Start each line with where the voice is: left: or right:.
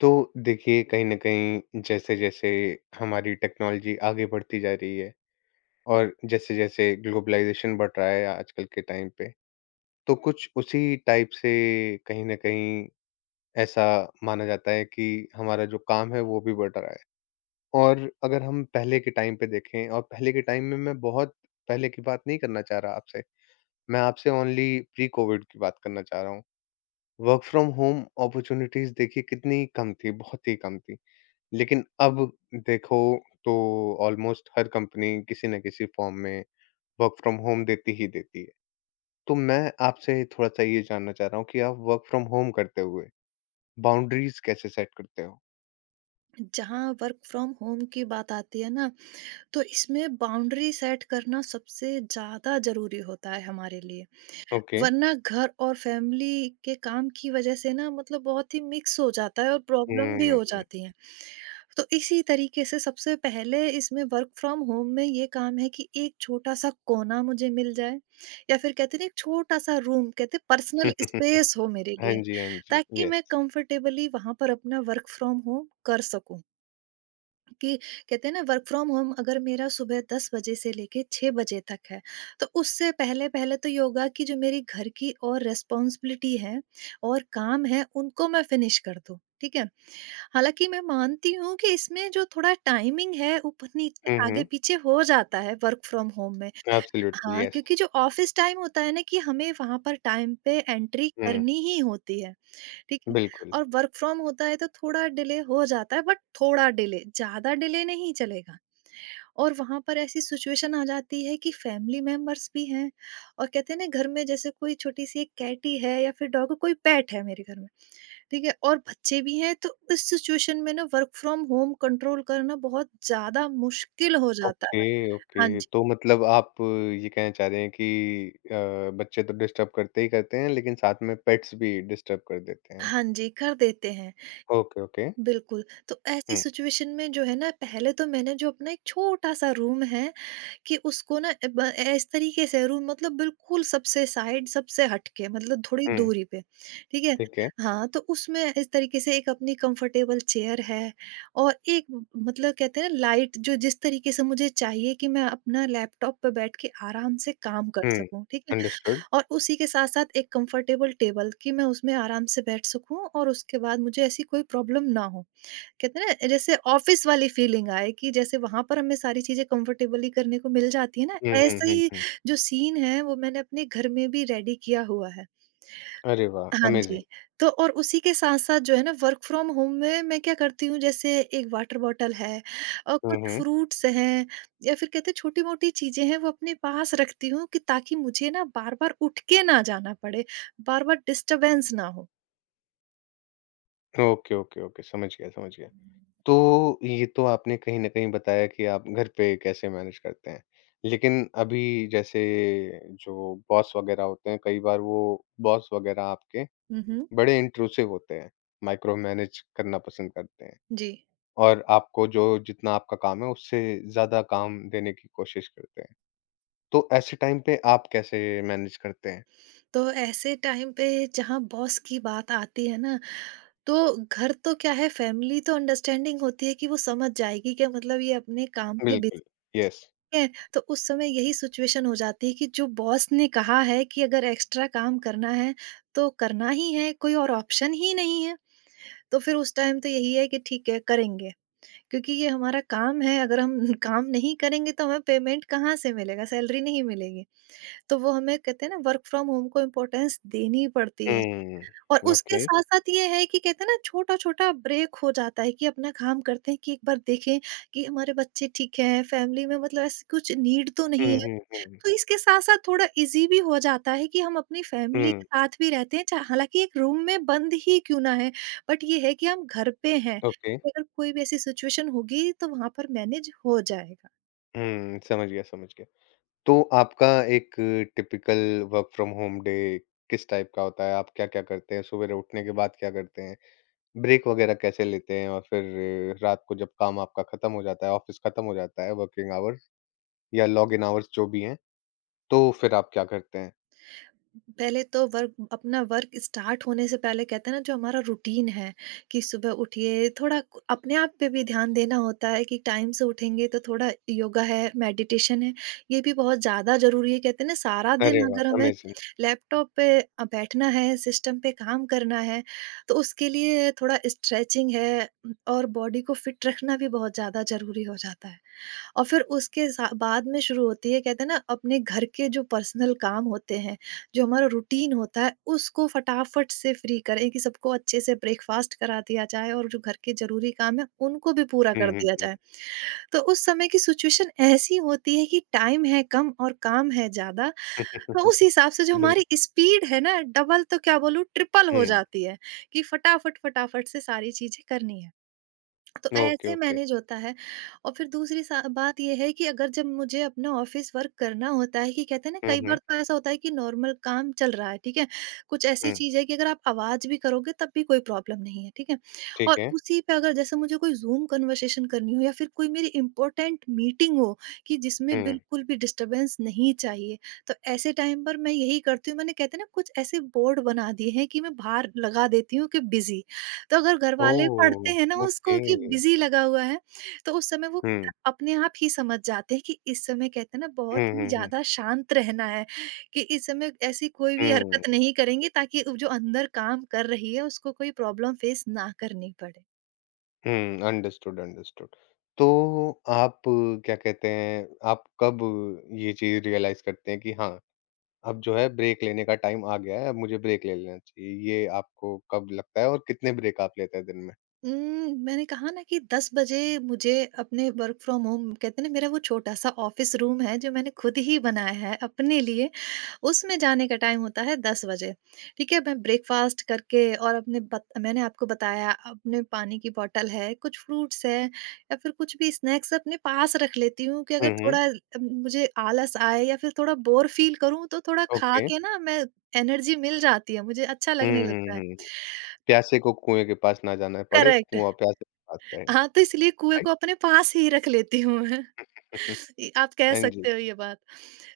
left: तो देखिए कहीं न कहीं जैसे-जैसे हमारी टेक्नोलॉजी आगे बढ़ती जा रही है और जैसे-जैसे ग्लोबलाइज़ेशन बढ़ रहा है आजकल के टाइम पे, तो कुछ उसी टाइप से कहीं न कहीं ऐसा माना जाता है कि हमारा जो काम है वो भी बढ़ रहा है। और अगर हम पहले के टाइम पे देखें और पहले के टाइम में मैं बहुत पहले की बात नहीं करना चाह रहा आपसे, मैं आपसे ओनली प्री कोविड की बात करना चाह रहा हूँ। वर्क फ्रॉम होम अपॉर्च्युनिटीज़ देखिए कितनी कम थी, बहुत ही कम थी। लेकिन अब देखो तो ऑलमोस्ट हर कंपनी किसी न किसी फॉर्म में वर्क फ्रॉम होम देती ही देती है। तो मैं आपसे थोड़ा-सा ये जानना चाह रहा हूँ कि आप वर्क फ्रॉम होम करते हुए बाउंड्रीज़ कैसे सेट करते हो?
right: जहाँ वर्क फ्रॉम होम की बात आती है ना तो इसमें बाउंड्री सेट करना सबसे ज्यादा जरूरी होता है हमारे लिए।
left: ओके।
right: वरना घर और फैमिली के काम की वजह से ना मतलब बहुत ही मिक्स हो जाता है और प्रॉब्लम भी हो
left: हुँ।
right: जाती है। तो इसी तरीके से सबसे पहले इसमें वर्क फ्रॉम होम में ये काम है कि एक छोटा सा कोना मुझे मिल जाए या फिर कहते हैं ना एक छोटा सा रूम कहते हैं पर्सनल स्पेस हो मेरे
left: हाँ
right: लिए,
left: जी, हाँ जी।
right: ताकि मैं
left: येस।
right: कंफर्टेबली वहां पर अपना वर्क फ्रॉम होम कर सकूं। कि कहते हैं ना वर्क फ्रॉम होम अगर मेरा सुबह 10 बजे से लेके 6 बजे तक है, तो उससे पहले-पहले तो योगा की जो मेरी घर की और रिस्पॉन्सिबिलिटी है और काम है, उनको मैं फिनिश कर दूँ, ठीक है? हालाँकि मैं मानती हूँ कि इसमें जो थोड़ा टाइमिंग है, ऊपर-नीचे,
left: हुँ, हुँ।
right: आगे-पीछे हो जाता है वर्क फ्रॉम होम में।
left: एब्सोल्युटली
right: हाँ,
left: येस।
right: क्योंकि जो ऑफ़िस टाइम होता है ना कि हमें वहाँ पर टाइम पे एंट्री
left: हुँ,
right: करनी ही होती है। ठीक है?
left: बिल्कुल।
right: और वर्क फ्रॉम होता है तो थोड़ा डिले हो जाता है, बट थोड़ा डिले, ज़्यादा डिले नहीं चलेगा। और वहाँ पर ऐसी सिचुएशन आ जाती है कि फैमिली मेंबर्स भी हैं, और कहते हैं ना घर में जैसे कोई छोटी-सी एक कैटी है या फिर डॉग कोई पेट है मेरे घर में, ठीक है? और बच्चे भी हैं, तो इस सिचुएशन में ना वर्क फ्रॉम होम कंट्रोल करना बहुत ज़्यादा मुश्किल हो जाता है।
left: ओके,
right: हाँ
left: ओके।
right: जी।
left: तो मतलब आप ये कहना चाह रहे हैं कि बच्चे तो डिस्टर्ब करते ही करते हैं लेकिन साथ में पेट्स भी डिस्टर्ब कर देते हैं।
right: हाँ जी, कर देते हैं।
left: Okay, okay.
right: बिल्कुल, तो ऐसी
left: हुँ,
right: सिचुएशन में जो है ना पहले तो मैंने जो अपना एक छोटा-सा रूम है कि उसको ना अ, ब ए इस तरीके से रूम मतलब बिल्कुल सबसे साइड, सबसे हट के मतलब थोड़ी
left: हुँ।
right: दूरी पे, ठीक है?
left: ठीक है।
right: हाँ, तो उसमें इस तरीके से एक अपनी कंफर्टेबल चेयर है, और एक म मतलब कहते हैं लाइट जो जिस तरीके से मुझे चाहिए कि मैं अपना लैपटॉप पे बैठ के आराम से काम कर
left: हुँ,
right: सकूँ, ठीक है?
left: अंडरस्टूड।
right: और उसी के साथ-साथ एक कंफर्टेबल टेबल कि मैं उसमें आराम से बैठ सकूँ और उसके बाद मुझे ऐसी कोई प्रॉब्लम ना हो। कहते हैं ना जैसे ऑफिस वाली फीलिंग आए कि जैसे वहां पर हमें सारी चीजें कंफर्टेबली करने को मिल जाती है ना
left: हुँ, हुँ,
right: ऐसा
left: हुँ,
right: ही
left: हुँ।
right: जो सीन है वो मैंने अपने घर में भी रेडी किया हुआ है।
left: अरे वाह!
right: हाँ
left: अमेज़िंग।
right: जी। तो और उसी के साथ साथ जो है ना वर्क फ्रॉम होम में मैं क्या करती हूँ, जैसे एक वाटर बॉटल है और
left: हुँ,
right: कुछ
left: हुँ।
right: फ्रूट्स हैं, या फिर कहते हैं छोटी मोटी चीजें हैं वो अपने पास रखती हूँ कि ताकि मुझे ना बार बार उठ के ना जाना पड़े, बार बार डिस्टरबेंस ना हो।
left: ओके, ओके, ओके, समझ गया, समझ गया। तो ये तो आपने कहीं न कहीं बताया कि आप घर पे कैसे मैनेज करते हैं। लेकिन अभी जैसे जो बॉस वग़ैरह होते हैं, कई बार वो बॉस वग़ैरह आपके
right: हम्म।
left: बड़े इंट्रूसिव होते हैं, माइक्रो मैनेज करना पसंद करते हैं
right: जी।
left: और आपको जो जितना आपका काम है, उससे ज़्यादा काम देने की कोशिश करते हैं। तो ऐसे टाइम पे आप कैसे मैनेज करते हैं?
right: तो ऐसे टाइम पे जहाँ बॉस की बात आती है ना, तो घर तो क्या है फैमिली तो अंडरस्टैंडिंग होती है कि वो समझ जाएगी कि मतलब ये अपने काम में
left: बिल्कुल।
right: Busy
left: yes.
right: है, तो उस समय यही सिचुएशन हो जाती है कि जो बॉस ने कहा है कि अगर एक्स्ट्रा काम करना है, तो करना ही है, कोई और ऑप्शन ही नहीं है। तो फिर उस टाइम तो यही है कि ठीक है करेंगे, क्योंकि ये हमारा काम है, अगर हम काम नहीं करेंगे तो हमें पेमेंट कहाँ से मिलेगा, सैलरी नहीं मिलेगी। तो वो हमें कहते हैं ना वर्क फ्रॉम होम को इम्पोर्टेंस देनी पड़ती है।
left: हुँ,
right: और उसके
left: ओके।
right: साथ-साथ ये है कि कहते हैं ना छोटा-छोटा ब्रेक हो जाता है कि अपना काम करते हैं कि एक बार देखें कि हमारे बच्चे ठीक हैं, फैमिली में मतलब ऐसी कुछ नीड तो नहीं
left: हुँ,
right: है।
left: हुँ, हुँ,
right: तो इसके साथ-साथ थोड़ा ईज़ी भी हो जाता है कि हम अपनी फैमिली के
left: हुँ,
right: साथ भी रहते हैं चा हालाँकि एक रूम में बंद ही क्यों ना है, बट ये है कि हम घर पे हैं।
left: ओके।
right: अगर कोई भी ऐसी सिचुएशन होगी तो वहाँ पर मैनेज हो जाएगा।
left: हुँ, समझ गया, समझ गया। तो आपका एक typical work from home day किस टाइप का होता है? आप क्या-क्या करते हैं? सुबेरे उठने के बाद क्या करते हैं? ब्रेक वगैरह कैसे लेते हैं? और फिर रात को जब काम आपका खत्म हो जाता है, ऑफ़िस खत्म हो जाता है, वर्किंग आवर्स या लॉग इन आवर्स जो भी हैं, तो फिर आप क्या करते हैं?
right: पहले तो वर्क अपना वर्क स्टार्ट होने से पहले कहते हैं ना जो हमारा रूटीन है कि सुबह उठिए थोड़ा अपने आप पे भी ध्यान देना होता है कि टाइम से उठेंगे तो थोड़ा योगा है मेडिटेशन है, ये भी बहुत ज़्यादा ज़रूरी है। कहते हैं ना सारा दिन
left: अरे वाह!
right: अगर हमें
left: अमेज़िंग।
right: लैपटॉप पे बैठना है सिस्टम पे काम करना है, तो उसके लिए थोड़ा स्ट्रेचिंग है और बॉडी को फिट रखना भी बहुत ज़्यादा ज़रूरी हो जाता है। और फिर उसके सा बाद में शुरू होती है कहते हैं ना अपने घर के जो पर्सनल काम होते हैं, जो हमारा रूटीन होता है उसको फटाफट से फ्री करें कि सबको अच्छे से ब्रेकफ़ास्ट करा दिया जाए और जो घर के ज़रूरी काम है उनको भी पूरा
left: हुँ,
right: कर
left: हुँ,
right: दिया
left: हुँ।
right: जाए। तो उस समय की सिचुएशन ऐसी होती है कि टाइम है कम और काम है ज़्यादा, तो उस हिसाब से जो
left: बिल
right: हमारी स्पीड है ना डबल तो क्या बोलूँ ट्रिपल हो
left: हुँ,
right: जाती है कि फटाफट, फटाफट से सारी चीज़ें करनी है। तो
left: ओके,
right: ऐसे
left: ओके।
right: मैनेज होता है। और फिर दूसरी सा बात ये है कि अगर जब मुझे अपना ऑफिस वर्क करना होता है कि कहते हैं ना
left: हुँ,
right: कई
left: हुँ,
right: बार तो ऐसा होता है कि नॉर्मल काम चल रहा है ठीक है, कुछ ऐसी
left: हुँ,
right: चीज़ है कि अगर आप आवाज़ भी करोगे तब भी कोई प्रॉब्लम नहीं है, ठीक है।
left: ठीक
right: और
left: है।
right: उसी पे अगर जैसे मुझे कोई जूम कन्वर्सेशन करनी हो या फिर कोई मेरी इंपॉर्टेंट मीटिंग हो कि जिसमें
left: हुँ,
right: बिल्कुल भी डिस्टर्बेंस नहीं चाहिए, तो ऐसे टाइम पर मैं यही करती हूँ, मैंने कहते हैं ना कुछ ऐसे बोर्ड बना दिए हैं कि मैं बाहर लगा देती हूँ कि बिजी। तो अगर घर वाले
left: ओह!
right: पढ़ते हैं ना उसको
left: ओके।
right: कि बिज़ी लगा हुआ है, तो उस समय वो
left: हुँ।
right: अपने आप ही समझ जाते हैं कि इस समय कहते हैं ना बहुत
left: हुँ,
right: ही
left: हुँ, हुँ।
right: ज़्यादा शांत रहना है, कि इस समय ऐसी कोई भी
left: हुँ,
right: हरकत नहीं करेंगे ताकि वो जो अंदर काम कर रही है उसको कोई प्रॉब्लम फेस ना करनी पड़े।
left: हुँ, अंडरस्टूड, अंडरस्टूड। तो आप क्या कहते हैं, आप कब ये चीज़ रियलाइज़ करते हैं कि हाँ, अब जो है ब्रेक लेने का टाइम आ गया है, अब मुझे ब्रेक ले लेना चाहिए? ये आपको कब लगता है और कितने ब्रेक आप लेते हैं दिन में?
right: उम, मैंने कहा ना कि 10 बजे मुझे अपने वर्क फ्रॉम होम कहते हैं ना मेरा वो छोटा-सा ऑफ़िस रूम है जो मैंने खुद ही बनाया है अपने लिए, उसमें जाने का टाइम होता है 10 बजे, ठीक है? मैं ब्रेकफ़ास्ट करके और अपने बत मैंने आपको बताया अपने पानी की बॉटल है, कुछ फ्रूट्स हैं या फिर कुछ भी स्नैक्स अपने पास रख लेती हूँ कि
left: हुँ,
right: अगर
left: हुँ।
right: थोड़ा मुझे आलस आए या फिर थोड़ा बोर फ़ील करूँ तो थोड़ा खा
left: ओके।
right: के ना मैं एनर्जी मिल जाती है, मुझे अच्छा
left: हुँ,
right: लगने
left: हुँ,
right: लगता है।
left: हुँ। प्यासे को कुएँ के पास ना जाना पड़े,
right: करेक्ट।
left: कुआँ प्यासे के पास रहे,
right: हाँ, तो इसलिए कुएँ
left: राइट?
right: को अपने पास ही रख लेती हूँ मैं। ये आप कह
left: हाँ जी।
right: सकते हो ये बात।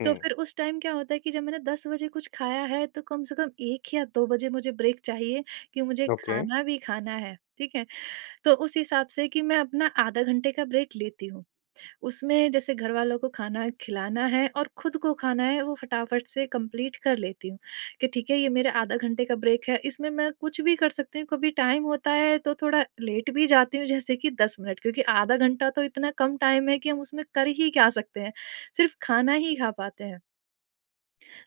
left: हुँ,
right: तो फिर उस टाइम क्या होता है कि जब मैंने 10 बजे कुछ खाया है तो कम से कम 1 या 2 बजे मुझे ब्रेक चाहिए कि मुझे
left: ओके।
right: खाना भी खाना है, ठीक है? तो उस हिसाब से कि मैं अपना आधा घंटे का ब्रेक लेती हूँ। उसमें जैसे घरवालों को खाना खिलाना है और खुद को खाना है वो फटाफट से कंप्लीट कर लेती हूँ कि ठीक है ये मेरा आधा घंटे का ब्रेक है, इसमें मैं कुछ भी कर सकती हूँ, कभी टाइम होता है तो थोड़ा लेट भी जाती हूँ जैसे कि 10 मिनट, क्योंकि आधा घंटा तो इतना कम टाइम है कि हम उसमें कर ही क्या सकते हैं, सिर्फ खाना ही खा पाते हैं।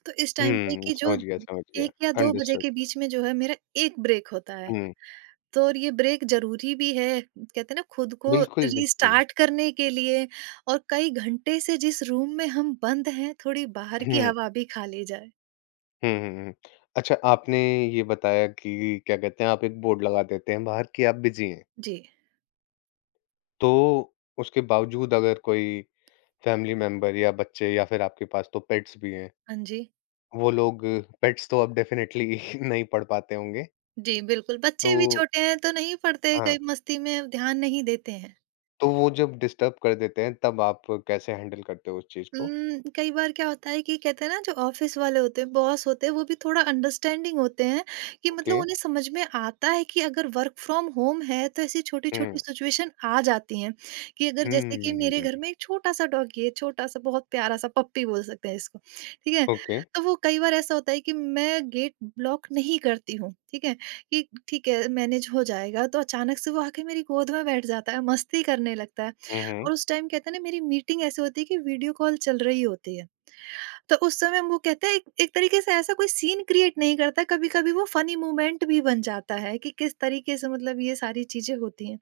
right: तो इस टाइम पे
left: हुँ,
right: कि जो
left: समझ गया, समझ गया।
right: एक या दो बजे
left: अंडरस्टूड।
right: के बीच में जो है मेरा एक ब्रेक होता है,
left: हुँ,
right: तो और ये ब्रेक ज़रूरी भी है। कहते हैं ना खुद को
left: बिल्कुल, बिल्कुल।
right: रीस्टार्ट करने के लिए और कई घंटे से जिस रूम में हम बंद हैं, थोड़ी बाहर की
left: हुँ।
right: हवा भी खा ली जाए।
left: हुँ, हुँ, हुँ। अच्छा आपने ये बताया कि क्या कहते हैं आप एक बोर्ड लगा देते हैं बाहर कि आप बिज़ी हैं।
right: जी।
left: तो उसके बावजूद अगर कोई फैमिली मेंबर या बच्चे या फिर आपके पास तो पेट्स भी हैं।
right: हाँ जी।
left: वो लोग पेट्स तो अब डेफ़िनेटली नहीं पढ़ पाते होंगे।
right: जी, बिल्कुल,
left: तो
right: बच्चे भी छोटे हैं तो नहीं पढ़ते,
left: हाँ,
right: कई मस्ती में ध्यान नहीं देते हैं।
left: तो वो जब डिस्टर्ब कर देते हैं तब आप कैसे हैंडल करते हो उस चीज़ को?
right: कई बार क्या होता है कि कहते हैं ना जो ऑफिस वाले होते हैं, बॉस होते हैं, वो भी थोड़ा अंडरस्टैंडिंग होते हैं, कि
left: ओके।
right: मतलब उन्हें समझ में आता है कि अगर वर्क फ्रॉम होम है तो ऐसी
left: हुँ।
right: छोटी-छोटी सिचुएशन आ जाती हैं कि अगर जैसे कि मेरे घर
left: हुँ।
right: में एक छोटा-सा डॉगी है, छोटा-सा बहुत प्यारा-सा पप्पी बोल सकते हैं इसको, ठीक है?
left: ओके।
right: तो वो कई बार ऐसा होता है कि मैं गेट ब्लॉक नहीं करती हूँ, ठीक है? कि ठीक है, मैनेज हो जाएगा। तो अचानक से वो आके मेरी गोद में बैठ जाता है, मस्ती करने लगता है।
left: हुँ, हुँ।
right: और उस टाइम कहते हैं ना, मेरी मीटिंग ऐसे होती है कि वीडियो कॉल चल रही होती है। तो उस समय वो कहते हैं, एक एक तरीके से ऐसा कोई सीन क्रिएट नहीं करता, कभी-कभी वो फनी मोमेंट भी बन जाता है कि किस तरीके से मतलब ये सारी चीज़ें होती हैं।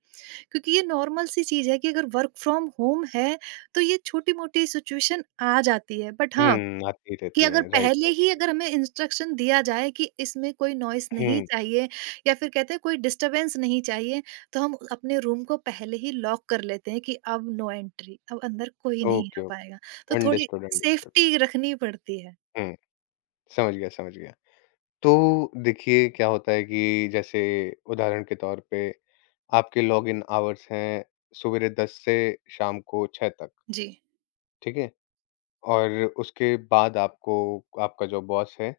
right: क्योंकि ये नॉर्मल सी चीज़ है कि अगर वर्क फ्रॉम होम है, तो ये छोटी-मोटी सिचुएशन आ जाती है। बट हाँ,
left: हुँ, आती
right: कि
left: रहती
right: अगर
left: हैं। राइट,
right: पहले ही
left: राइट।
right: अगर हमें इंस्ट्रक्शन दिया जाए कि इसमें कोई नॉइज़ नहीं
left: हुँ।
right: चाहिए या फिर कहते हैं कोई डिस्टर्बेंस नहीं चाहिए, तो हम अपने रूम को पहले ही लॉक कर लेते हैं कि अब नो एंट्री, अब अंदर कोई नहीं
left: ओके,
right: आ पाएगा।
left: ओके।
right: तो थोड़ी
left: अंडरस्टूड, अंडरस्टूड।
right: सेफ्टी रखनी पड़ती है।
left: हुँ, समझ गया, समझ गया। तो देखिए क्या होता है कि जैसे उदाहरण के तौर पे आपके लॉगिन आवर्स हैं सवेरे 10 से शाम को 6 तक,
right: जी।
left: ठीक है? और उसके बाद आपको आपका जो बॉस है,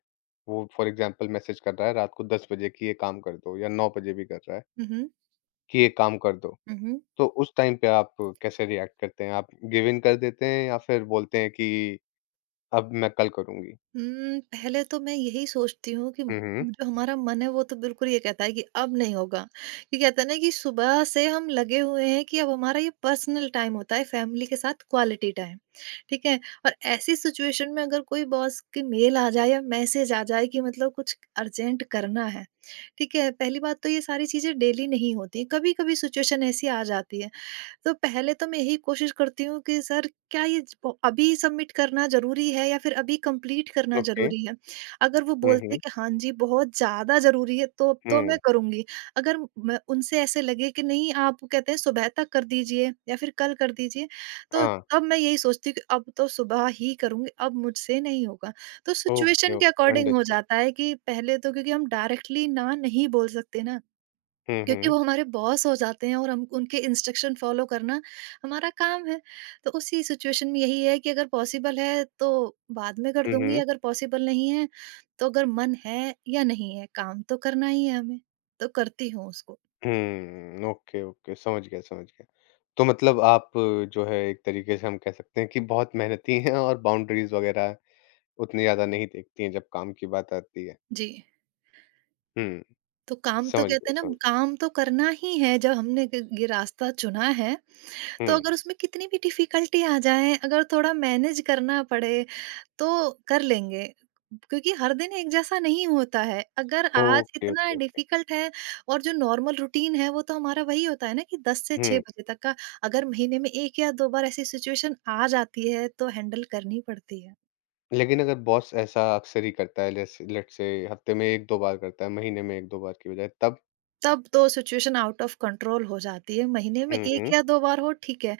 left: वो फॉर एग्ज़ाम्पल मैसेज कर रहा है रात को 10 बजे कि ये काम कर दो या 9 बजे भी कर रहा है
right: हुँ, हुँ।
left: कि ये काम कर दो।
right: हुँ, हुँ।
left: तो उस टाइम पे आप कैसे रिएक्ट करते हैं? आप गिव इन कर देते हैं या फिर बोलते हैं कि अब मैं कल करूँगी?
right: हुँ, पहले तो मैं यही सोचती हूँ कि
left: हुँ, हुँ।
right: जो हमारा मन है वो तो बिल्कुल ये कहता है कि अब नहीं होगा। ये कहते हैं ना कि सुबह से हम लगे हुए हैं, कि अब हमारा ये पर्सनल टाइम होता है, फैमिली के साथ क्वालिटी टाइम, ठीक है? और ऐसी सिचुएशन में अगर कोई बॉस की मेल आ जाए या मैसेज आ जाए कि मतलब कुछ अर्जेंट करना है, ठीक है? पहली बात तो ये सारी चीज़ें डेली नहीं होती हैं, कभी-कभी सिचुएशन ऐसी आ जाती है। तो पहले तो मैं यही कोशिश करती हूँ कि सर, क्या ये वो अभी सबमिट करना जरूरी है या फिर अभी कंप्लीट करना
left: ओके।
right: जरूरी है? अगर वो
left: हुँ,
right: बोलते
left: हुँ।
right: हैं कि हाँ जी बहुत ज्यादा जरूरी है, तो मैं
left: हुँ।
right: करूंगी। अगर मैं उनसे ऐसे लगे कि नहीं, आप कहते हैं सुबह तक कर दीजिए या फिर कल कर दीजिए, तो
left: हाँ।
right: तब मैं यही सोचती हूँ कि अब तो सुबह ही करूंगी, अब मुझसे नहीं होगा। तो
left: ओके,
right: सिचुएशन के
left: ओके।
right: अकॉर्डिंग हो
left: अंडरस्टूड।
right: जाता है कि पहले तो, क्योंकि हम डायरेक्टली ना नहीं बोल सकते ना,
left: हुँ,
right: क्योंकि
left: हुँ।
right: वो हमारे बॉस हो जाते हैं और हम उनके इंस्ट्रक्शन फॉलो करना हमारा काम है। तो उसी सिचुएशन में यही है कि अगर पॉसिबल है तो बाद में कर
left: हुँ,
right: दूँगी,
left: हुँ।
right: अगर पॉसिबल नहीं है, तो अगर मन है या नहीं है, काम तो करना ही है हमें, तो करती हूँ उसको।
left: हुँ, ओके, ओके, समझ गया, समझ गया। तो मतलब आप जो है एक तरीके से हम कह सकते हैं कि बहुत मेहनती हैं और बाउंड्रीज़ वग़ैरह उतनी ज़्यादा नहीं देखती हैं जब काम की बात आती है।
right: जी।
left: हुँ,
right: तो काम तो,
left: समझ गया,
right: कहते हैं ना,
left: समझ गया।
right: काम तो करना ही है। जब हमने ग ये रास्ता चुना है,
left: हुँ,
right: तो अगर उसमें कितनी भी डिफिकल्टी आ जाए, अगर थोड़ा मैनेज करना पड़े तो कर लेंगे। क्योंकि हर दिन एक जैसा नहीं होता है। अगर आज
left: ओके, ओके,
right: इतना
left: ओके।
right: डिफ़िकल्ट है, और जो नॉर्मल रूटीन है वो तो हमारा वही होता है ना कि 10 से 6
left: हुँ,
right: बजे तक का। अगर महीने में 1 या 2 बार ऐसी सिचुएशन आ जाती है तो हैंडल करनी पड़ती है।
left: लेकिन अगर बॉस ऐसा अक्सर ही करता है जैसे लेट्स से हफ़्ते में 1-2 बार करता है, महीने में 1-2 बार की बजाय तब?
right: तब तो सिचुएशन आउट ऑफ कंट्रोल हो जाती है। महीने में
left: हुँ,
right: 1
left: हुँ।
right: या 2 बार हो, ठीक है।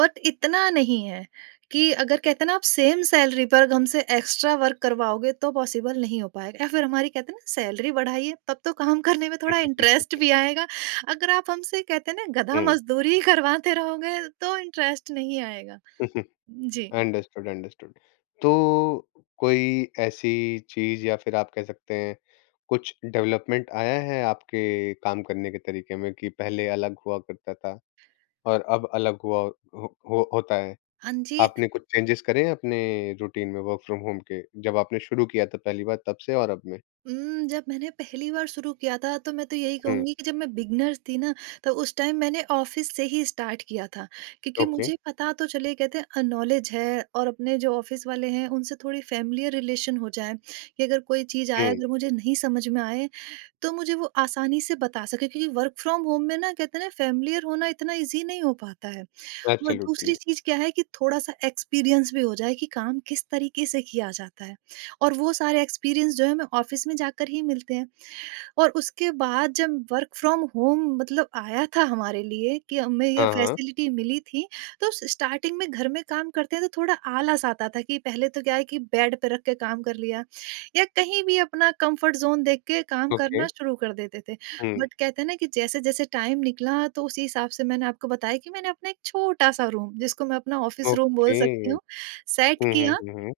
right: बट इतना नहीं है कि, अगर कहते हैं ना, आप सेम सैलरी पर हमसे एक्स्ट्रा वर्क करवाओगे तो पॉसिबल नहीं हो पाएगा, या फिर हमारी, कहते हैं ना, सैलरी बढ़ाइए, तब तो काम करने में थोड़ा इंटरेस्ट भी आएगा। अगर आप हमसे कहते हैं ना गधा
left: हुँ,
right: मजदूरी करवाते रहोगे, तो इंटरेस्ट नहीं आएगा।
left: हुँ।
right: जी।
left: Understood, understood. तो कोई ऐसी चीज़ या फिर आप कह सकते हैं कुछ डेवलपमेंट आया है आपके काम करने के तरीके में कि पहले अलग हुआ करता था और अब अलग हुआ हो होता है?
right: हाँ जी।
left: आपने कुछ चेंजेस करे हैं अपने रूटीन में वर्क फ्रॉम होम के? जब आपने शुरू किया था पहली बार तब से और अब में?
right: जब मैंने पहली बार शुरू किया था, तो मैं तो यही
left: हुँ,
right: कहूँगी कि जब मैं बिगिनर थी ना, तो उस टाइम मैंने ऑफ़िस से ही स्टार्ट किया था। क्योंकि
left: ओके।
right: मुझे पता तो चले, कहते हैं नॉलेज है, और अपने जो ऑफ़िस वाले हैं उनसे थोड़ी फ़ैमिलियर रिलेशन हो जाए कि अगर कोई चीज़ आए,
left: हुँ,
right: अगर मुझे नहीं समझ में आए, तो मुझे वो आसानी से बता सकें। क्योंकि वर्क फ्रॉम होम में ना, कहते हैं ना, फ़ैमिलियर होना इतना ईज़ी नहीं हो पाता है। और
left: एब्सोल्युटली।
right: दूसरी चीज़ क्या है कि थोड़ा-सा एक्सपीरियंस भी हो जाए कि काम किस तरीके से किया जाता है, और वो सारे एक्सपीरियंस जो है हमें ऑफ़िस में जाकर ही मिलते हैं। और उसके बाद जब वर्क फ्रॉम होम मतलब आया था हमारे लिए, कि हमें ये
left: हाँ, हाँ,
right: फैसिलिटी मिली थी, तो स्टार्टिंग में घर में काम करते हैं तो थोड़ा आलस आता था कि पहले तो क्या है कि बेड पे रख के काम कर लिया या कहीं भी अपना कंफर्ट ज़ोन देख के काम
left: ओके।
right: करना शुरू कर देते थे।
left: हुँ,
right: बट कहते हैं ना कि जैसे-जैसे टाइम निकला तो उसी हिसाब से मैंने आपको बताया कि मैंने अपना एक छोटा-सा रूम, जिसको मैं अपना ऑफिस रूम बोल
left: ओके।
right: सकती हूँ, सेट
left: हुँ, हुँ,
right: किया।
left: हुँ, हुँ।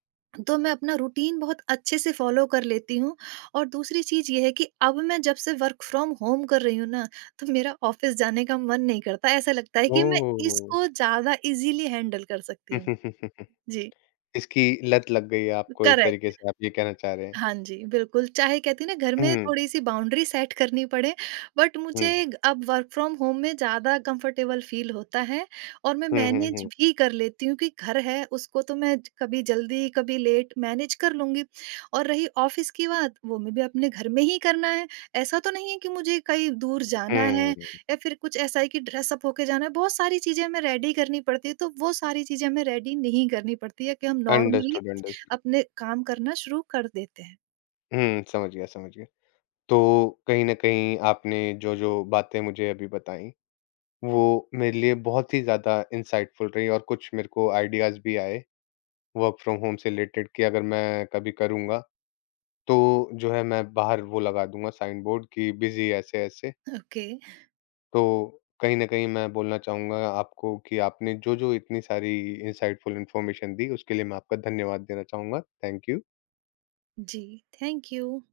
right: तो मैं अपना रूटीन बहुत अच्छे से फॉलो कर लेती हूँ। और दूसरी चीज़ ये है कि अब मैं जब से वर्क फ्रॉम होम कर रही हूँ ना, तो मेरा ऑफ़िस जाने का मन नहीं करता। ऐसा लगता है कि मैं
left: ओह!
right: इसको ज़्यादा ईज़िली हैंडल कर सकती हूँ। जी।
left: इसकी लत लग गई है आपको एक तरीके
right: करेक्ट।
left: से, आप ये कहना चाह रहे हैं।
right: हाँ जी, बिल्कुल, चाहे कहती हैं ना, घर में
left: हुँ,
right: थोड़ी-सी बाउंड्री सेट करनी पड़े, बट मुझे
left: हुँ,
right: अब वर्क फ्रॉम होम में ज़्यादा कंफर्टेबल फ़ील होता है, और मैं
left: हुँ, हुँ,
right: मैनेज
left: हुँ,
right: भी कर लेती हूँ कि घर है, उसको तो मैं कभी जल्दी, कभी लेट मैनेज कर लूँगी। और रही ऑफ़िस की बात, वो मैं भी अपने घर में ही करना है। ऐसा तो नहीं है कि मुझे कहीं दूर जाना है
left: हुँ।
right: या फिर कुछ ऐसा है कि ड्रेस अप होके जाना है, बहुत सारी चीज़ें हमें रेडी करनी पड़ती है, तो वो सारी चीज़ें हमें रेडी नहीं करनी पड़ती है कि हम नॉर्मली
left: अंडरस्टूड, अंडरस्टूड।
right: अपने काम करना शुरू कर देते हैं।
left: हुँ, समझ गया, समझ गया। तो कहीं न कहीं आपने जो-जो बातें मुझे अभी बताई, वो मेरे लिए बहुत ही ज़्यादा इंसाइटफुल रही और कुछ मेरे को आइडियाज़ भी आए, वर्क फ्रॉम होम से रिलेटेड कि अगर मैं कभी करूँगा, तो जो है मैं बाहर वो लगा दूँगा साइन बोर्ड कि बिज़ी ऐसे-ऐसे।
right: Okay.
left: तो कहीं न कहीं मैं बोलना चाहूँगा आपको कि आपने जो-जो इतनी सारी इनसाइटफुल इन्फॉर्मेशन दी उसके लिए मैं आपका धन्यवाद देना चाहूँगा। Thank you.
right: Ji, thank you.